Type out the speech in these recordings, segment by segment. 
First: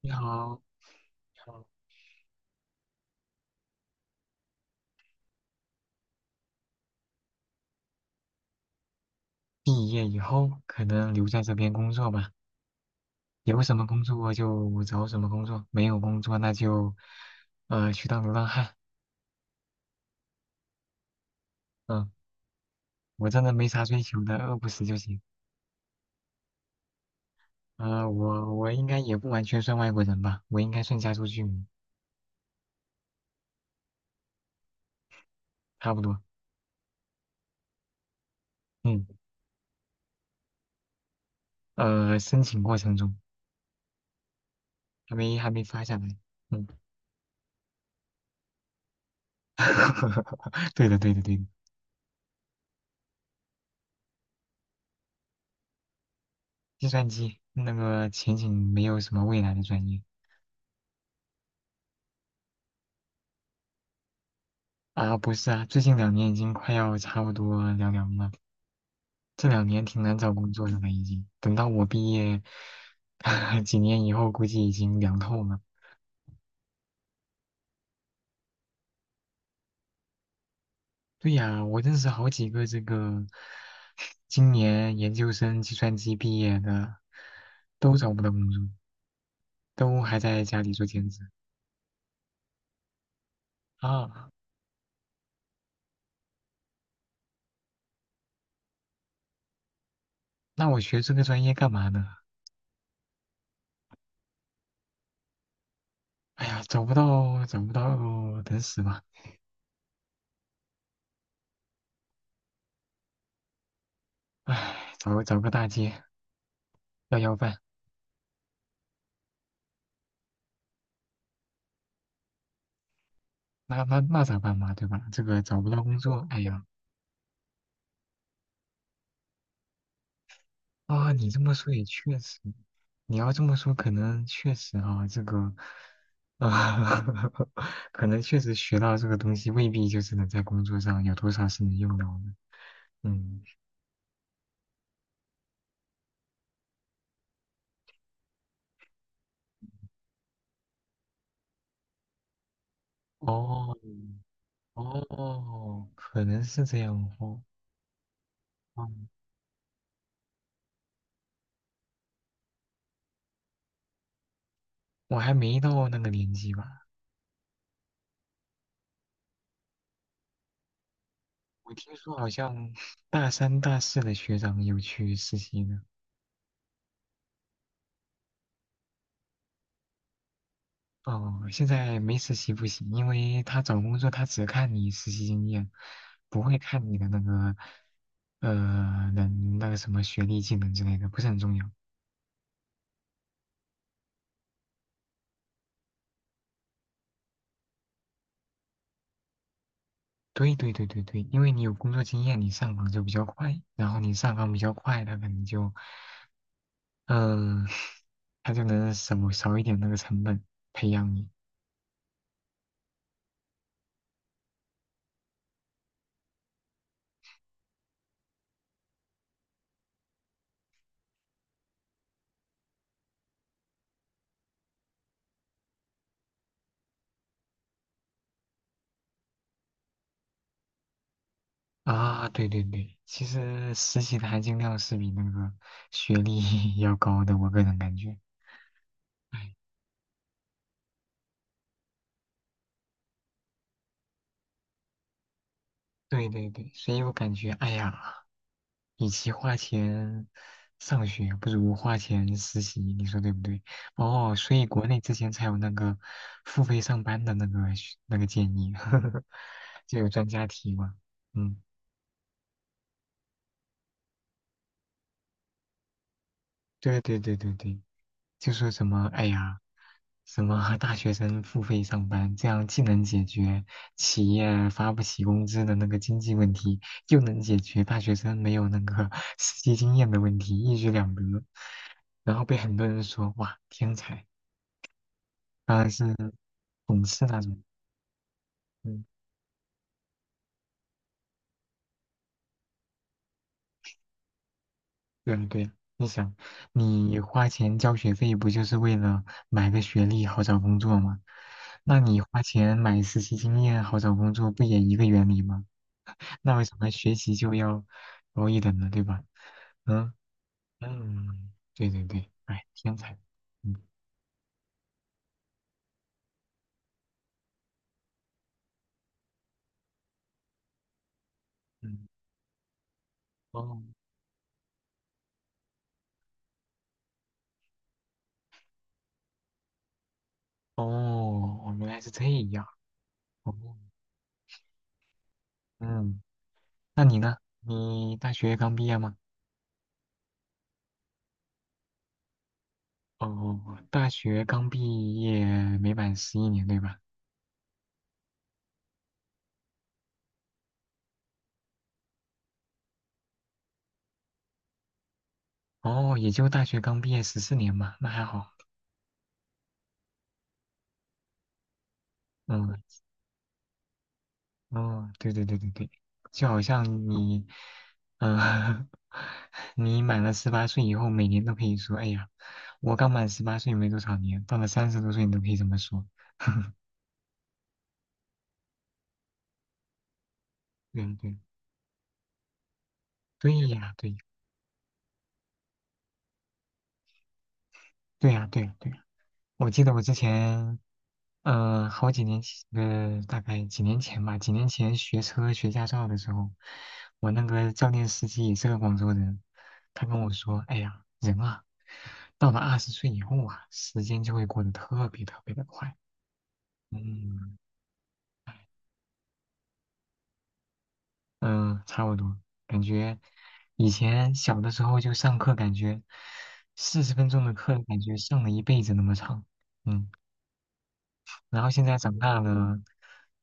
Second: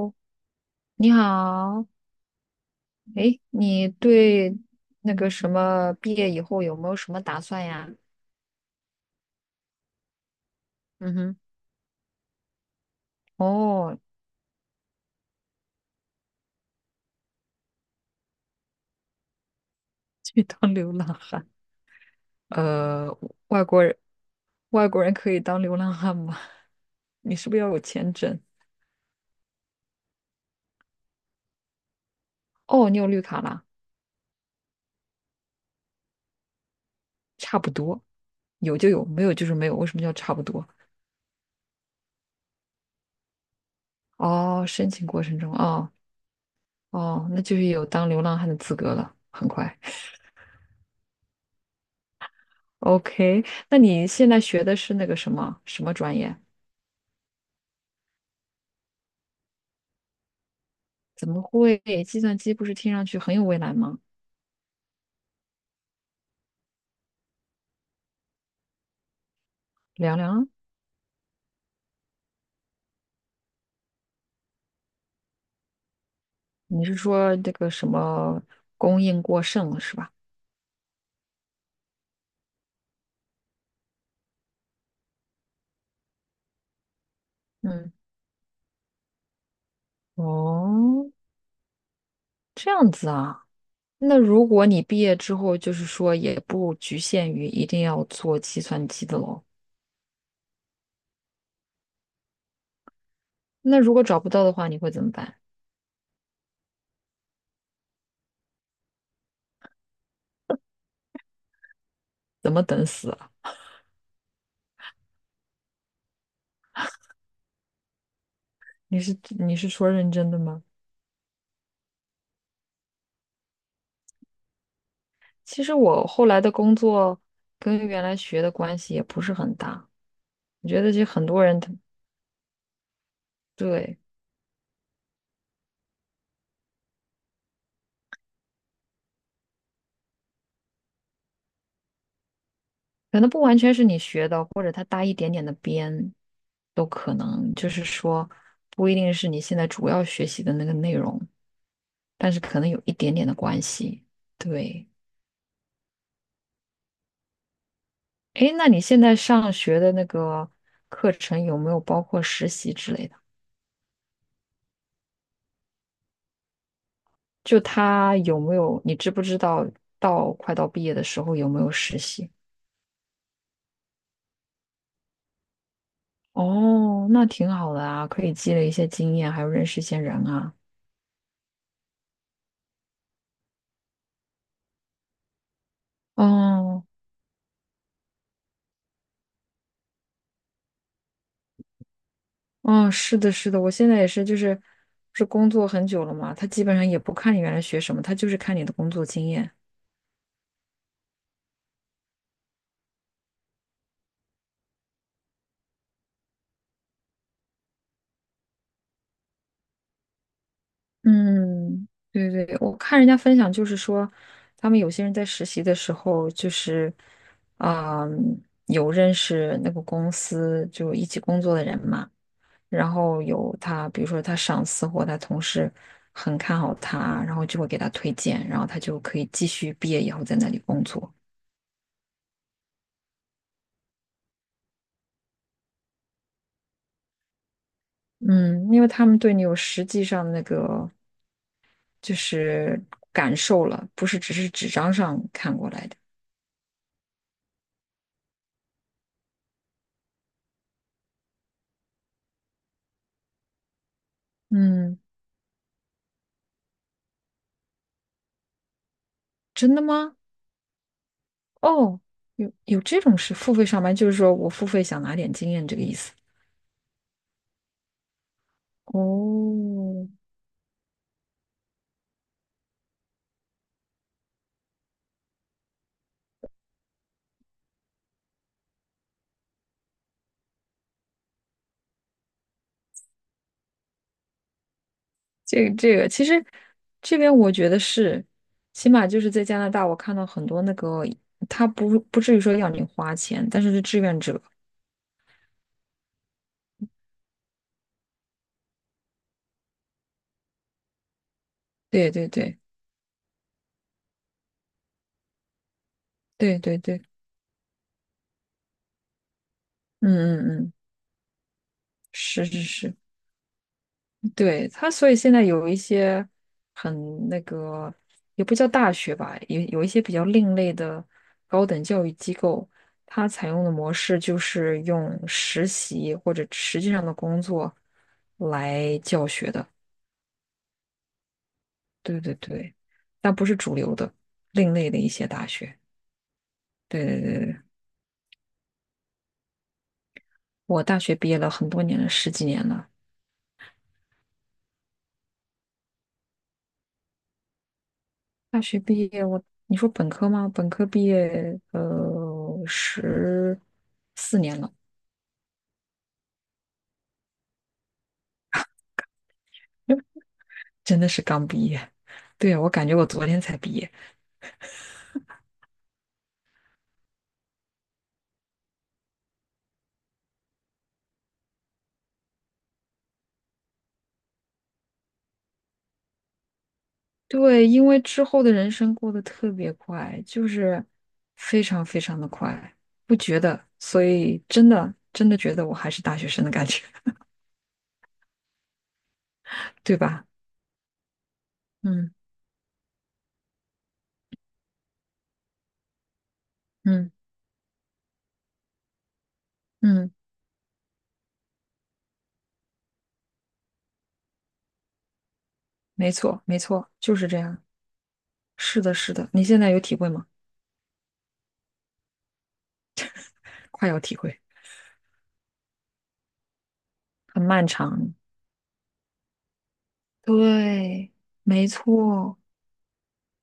你 好，你好。哎，你对那个什么毕业以后有没有什么打算呀？毕业以后可能嗯留哼，在这边工作吧，有什么哦，工作就找什么工作，没有工作那就，去当流浪汉。去当流浪汉。嗯，呃，我真的外没国啥人，追求的，饿不死外就国人行。可以当流浪汉吗？你是不是要有签证？我应该也不完全算外国人吧，我应该算加州居民，哦，你有绿卡啦，差不多。差不多，有就有，嗯，没有就是没有。为什么叫差不多？申请过程中哦，申请还过没程还中，没发哦下来。嗯，哦，那就是有当流浪汉的资格了，很快。对的对的对的，OK，那你现在学的是那个什么什么专业？计算机那个前景没有什么未来的专业。怎么会？计算机不是听上去很有未来吗？啊，不是啊，最近两年已经快要差不多凉凉了。这两年挺难凉找凉，工作的了，已经。等到我毕业 几年以后，估计已经凉透了。你是说这个什么供应过剩了是吧？对呀，我认识好几个这个今年研究生计算机毕业的，嗯，都找不到工作，都还在家里做兼哦，职这样子啊。那啊。如果你毕业之后，就是说也不局限于一定要做计算机的喽。那我学这个专业干嘛呢？那如果找不到的话，你会怎么办？哎呀，找不到，找不到，等死吧。怎么等死啊？唉，找个大街要饭。你是说认真的吗？那咋办嘛，对吧？这个找其不实到工我作，后哎来的呀，工作跟原来学的关系也不是很大，我觉得这啊，很你这多么人他说也确实，你要这么说，可对。能确实啊，这个，啊，可能确实学到这个东西，未必就是能在工作上有多少是能用到的。可能不嗯，完全是你学的，或者它搭一点点的边，都可能。就是说，不一定是你现在主要学习的那个内容，但是可能有一点点的关哦，系。对，哦，可能是这样哦，诶，那你现嗯，在上学的那个课程有没有包括实习之类的？我还没到那个年纪吧，就它有没有，你知不知道到快到毕业的时候有没有我听实说好习？像大三、大四的学长有去实习呢。哦，那挺好的啊，可以积累一些经验，还有认识一些人啊。哦，现在没实习不行，因为他找工作他只看你实习经验，不会哦，看你的那个能那个什么学历、技能之类的，不是很重要。嗯，是的，是的，我现在也是，就是不是工作很久了嘛，他基本上也不看你原来学什么，他就是看你的工作经验。对对对对对，因为你有工作经验，你上岗就比较快，然后你上岗比较快，他可能就嗯、他就能少一点那个成本培养你嗯，对对，我看人家分享就是说，他们有些人在实习的时候，就是啊、有认识那个公司就一起工作的人嘛，然后有他，比如说他上司或他同事很看好他，然后就会给他推荐，然后他就可以继续毕业以后在那里工作。啊。对对对，其实实习的含金量是比那个学历 要高的，我个人感觉。嗯，因为他们对你哎。有实际上那个就是感受了，不是只是纸张上看过来的。对对对，所以我感觉，哎呀，与其花钱上学，不如花钱实习，你说对不对？哦，所以国嗯，内之前才有那个付费上班的那个学那个建议，真的就有吗？专家提嘛。嗯，哦，有这种事，付费上班就是说我付费想拿点经验这个意思。对对对对对，就是什么，哎呀，哦，什么大学生付费上班，这样既能解决企业发不起工资的那个经济问题，又能解决大学生没有那个实际经验的问题，一举两得。然后被很多人说，哇，天才，这个当然这是个，其实讽这刺边那我种。觉得是，起嗯码就是在加拿大，我看到很多那个，他不至于说要你花钱，但是是志愿者。对对对，你想，你花钱交学费不就是为了买个学历好找工作吗？那对你对花对钱买实习经验好找工作，不也一个原理吗？那对为什对么对，学习就要高一等呢？对吧？嗯嗯嗯嗯，嗯，对对对，是是哎，天是。才，嗯对，他，所以现在有一些很那个，也不叫大学吧，有一些比较另类的高等教嗯，育机构，它采用的哦模式就是用实习或者实际上的工作来教学的。哦，哦原来是对这对样，对，但不哦是主流的，另类的一些大学。嗯，那对你对呢？对对，你大学刚毕业吗？我大学毕业了很多年了，十几年了。哦，大学刚毕业没满十一年，对吧？大学毕业我，你说本科吗？本科毕业，十四年了。哦，也就大学刚毕业十四年嘛，那还好。真的是刚毕业。对啊，我嗯，感觉我昨天才毕业。哦，对对对对对，就好像你，嗯、你满了十八岁以后，每年都可以说，哎呀，我刚满十八岁没多少年，到了三十多岁你都可以这么说。对，因为之后的人生过得特别快，就是对对非常非常的快，不觉对得，呀，所对以真的真的觉得我还是大学生的感觉，对呀，对呀，对呀。我记 得对我之吧？前好嗯几年前，大概几年前吧，几年前学车学驾照的时候，嗯我那个教练司机也是个广州人，他嗯，跟我说：“哎呀，人啊，到了二十岁以后啊，时间就会过得特别特别的快。”没错没错，就是这嗯样。是的，是的，你现在有体会吗？嗯，差不多，感觉快以要体前会，小的时候就上课，感觉四十分很钟的漫课，感长。觉上了一辈子那么长。嗯。对，然没后现在长错。大了，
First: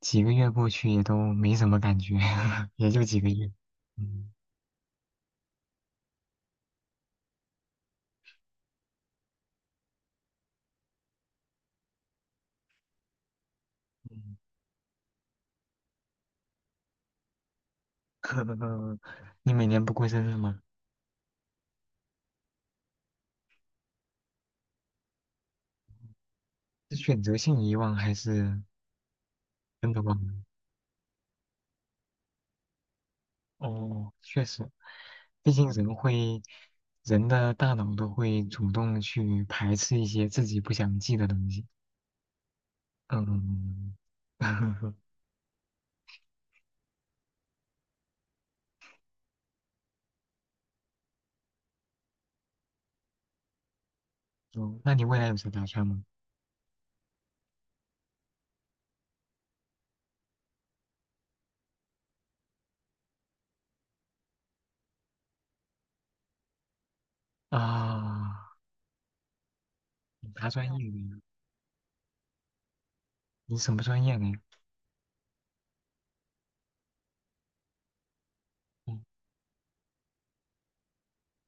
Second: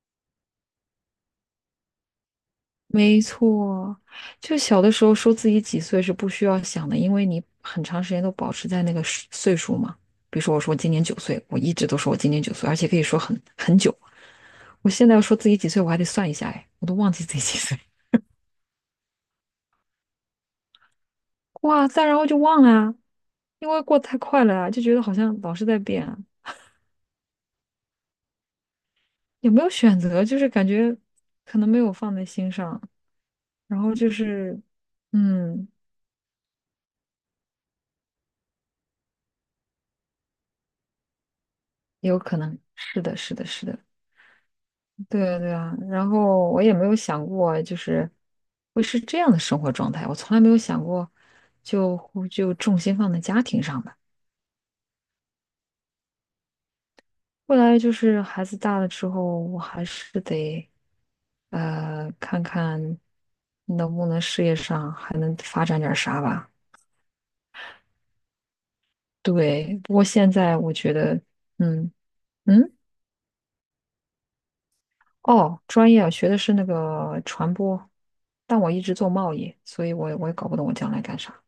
几个月过去也都没什么感觉，也就几没个月。错，嗯就小的时候说自己几岁是不需要想的，因为你很长时间都保持在那个时岁数嘛。比如说，我说我今年九岁，我一直都说我今年九岁，而且可以说很久。嗯，我现在要说自己几岁，我还得算一下，哎，我都忘记自己几岁。你每年不过生日吗？哇塞，然后就忘了啊，因为过得太快了啊，就觉得好像老是在变啊，是选择性遗忘还是有没有真选的忘择，了？就是感觉可能没有放在心上，然后就哦，确是，实，毕嗯，竟人会，人的大脑都会主动去排斥一些自己不想记的东西。有可能是的，是的，是的。嗯，对啊，对啊，然后我也没有想过，就是会是这样的生活状态，我从来没有想过就，就重心放在家庭上吧。哦那你未来有什么打算吗？后来就是孩子大了之后，我还是得看看能不能事业上还能发展点儿啥吧。啊，对，不过你现啥在专我业觉的得，呀？嗯嗯，你什么专业的呀？哦，专业啊，学的是那个传播，但我一直做贸易，所以我也搞不懂我将来干啥，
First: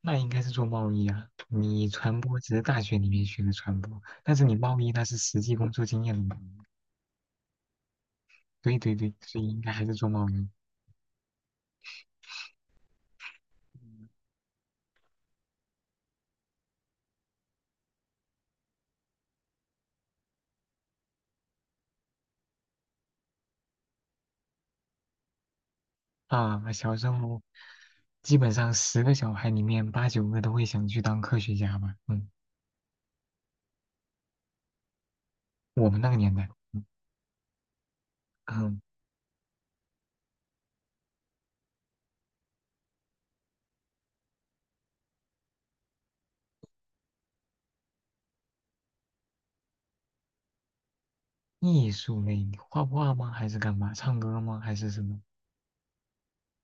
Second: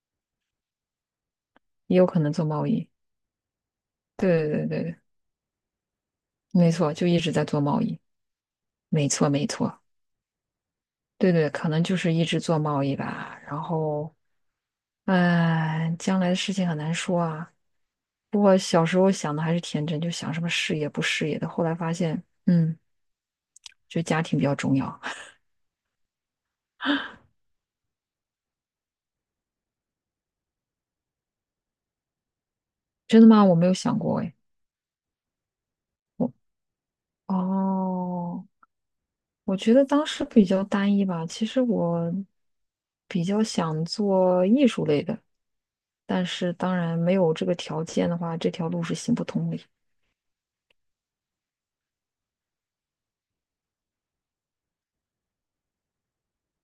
那应该是做贸易啊。你也有传可能播做只是贸大易。学里面学的传播，但是对你对贸对易对，那是实际工作经验的嘛。没错，就一直在做贸易，对对没对，错所没以应该错，还是做贸易对对，可能就是一直做贸易吧。然后，哎，将来的事情很难说啊。不过小时候想的还是天真，就想什么事业不事业的。后来发现，嗯，就家庭比较重要。啊。小时候基本上十个小孩里面八九个都会想去当科学家吧。嗯，真的吗？我没有想过哎。我们那个我年代，嗯，哦，嗯我觉得当时比较单一吧。其实我比较想做艺术类的，但是当然没有这个条件的话，这条路是行不通的。艺术类，你画画吗？还是干嘛？唱歌吗？还是什么？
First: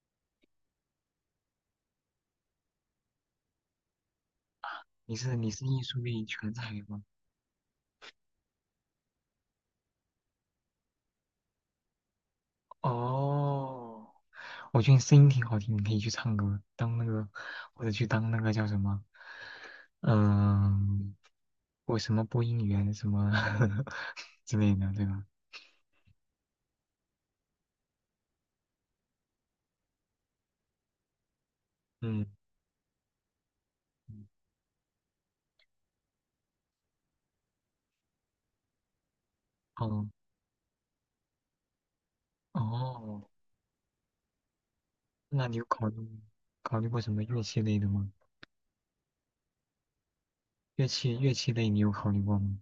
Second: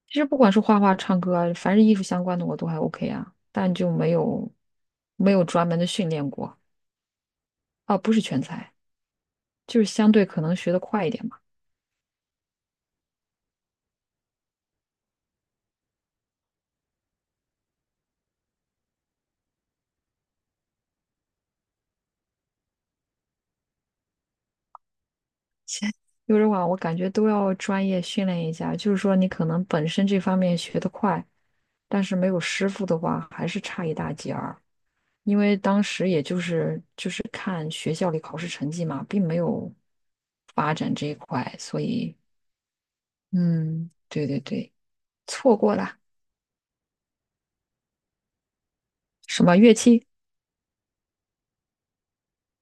其实不管是画画、唱歌啊，凡是艺术相关的我都还 OK 啊，但就没有你没是有你是专门艺的术训类练全过才吗？啊，不是全才，就是相对可能学得快一点嘛。哦，我觉得你声音挺好听，你可以去唱歌，当那个或者去当那个叫什么，嗯、我什么播音员什么 之类的，对吧？现有的话，我感觉都要专业训练一下，就是说你可能本身这方面学得快，但是嗯，没有师傅的话，还是差一大截儿。因为当时也就是看学校里考试成绩嘛，并没有哦发展这一块，所以哦，嗯，对对对，那你错有过考虑了考虑过什么乐器类的吗？什么乐器？乐器类你有考虑过吗？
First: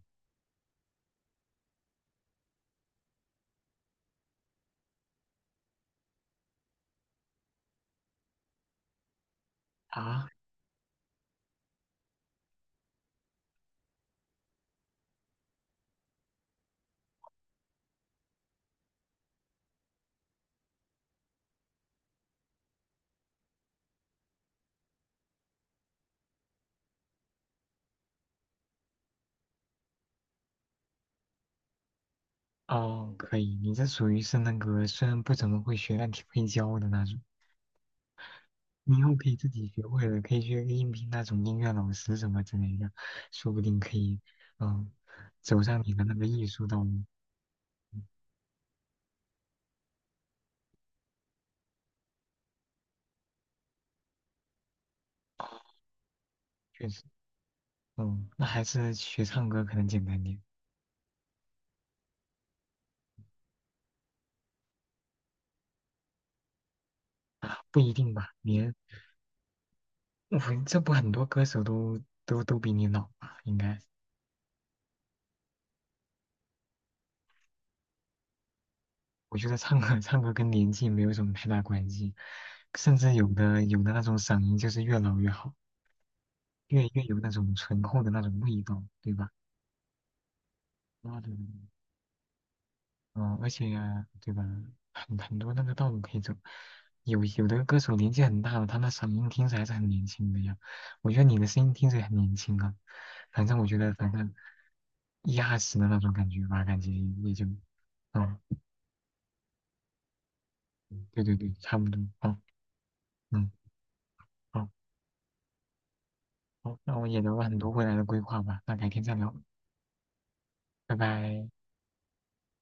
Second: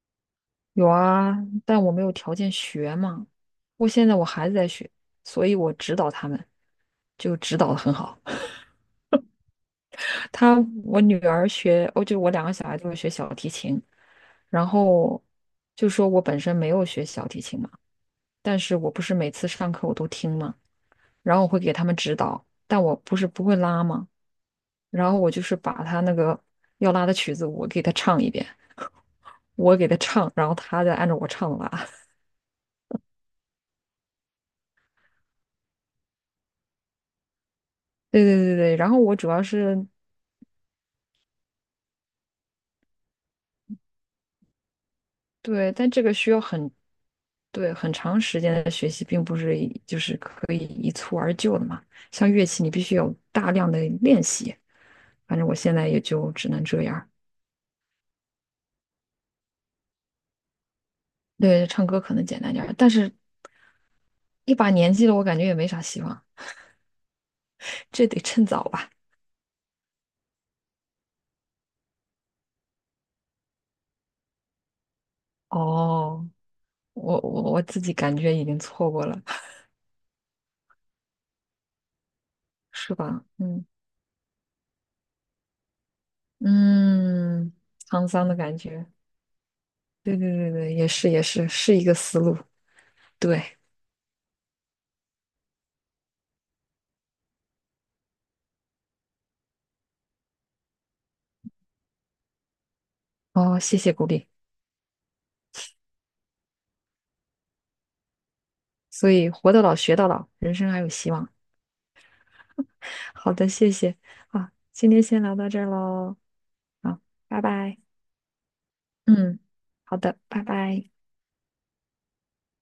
有啊，但我没有条件学嘛。我现在我孩子在学，所以我指导他们，就指导的很好。啊，他我女儿学，哦，就我两个小孩都是学小提琴，然后就说我本身没有学小提琴嘛，但是我不是每次上课我都听嘛，然后我会给他们指导，但我不是不会拉嘛，然后我就是把他那个要拉的曲子我给他唱一遍，我给他唱，然后他再按照我唱拉。哦，可以，你这属于是那个虽然不怎么会学，但挺会教的那种。对对对对，然你后以后我可主以要自己学是会了，可以去应聘那种音乐老师什么之类的，说不定可以，嗯，走对，上但你这的个那个需要艺术道路。对很嗯长时间的学习，并不是就是可以一蹴而就的嘛。像乐器，你必须有大量的练习。反正我现在也就只能这确样实，儿嗯，那还是学唱歌可能简单点，对，唱歌可能简单点儿，但是一把年纪了，我感觉也没啥希望，不一这定得吧？趁早你吧。我这不很多歌手都都比你老吧？应该，哦，我自己感觉已经错过了，我觉得唱歌跟年纪没有什么太大关系，是甚至吧？嗯有的那种嗓音就是越老越好，越有那嗯，种醇厚沧的那桑的种感味道，觉。对吧？对对对对，也是啊，也对。是，是一个思路。嗯，对，而且对吧，很多那个道路可以走，有的歌手年纪很大了，他那嗓音听着还是很年轻的呀。我觉得你的声音听着也很年轻啊，反正哦，我谢觉得谢鼓反励。正一二十的那种感觉吧，感觉也就，嗯，所以活到老学到老，人生还有希对望。对对，差不多。嗯好的，嗯，谢谢啊，好，今天先聊到这儿喽，好，那啊，我也聊拜了很多拜。未来的规划吧，那改天再聊，嗯，好的，拜拜。拜拜。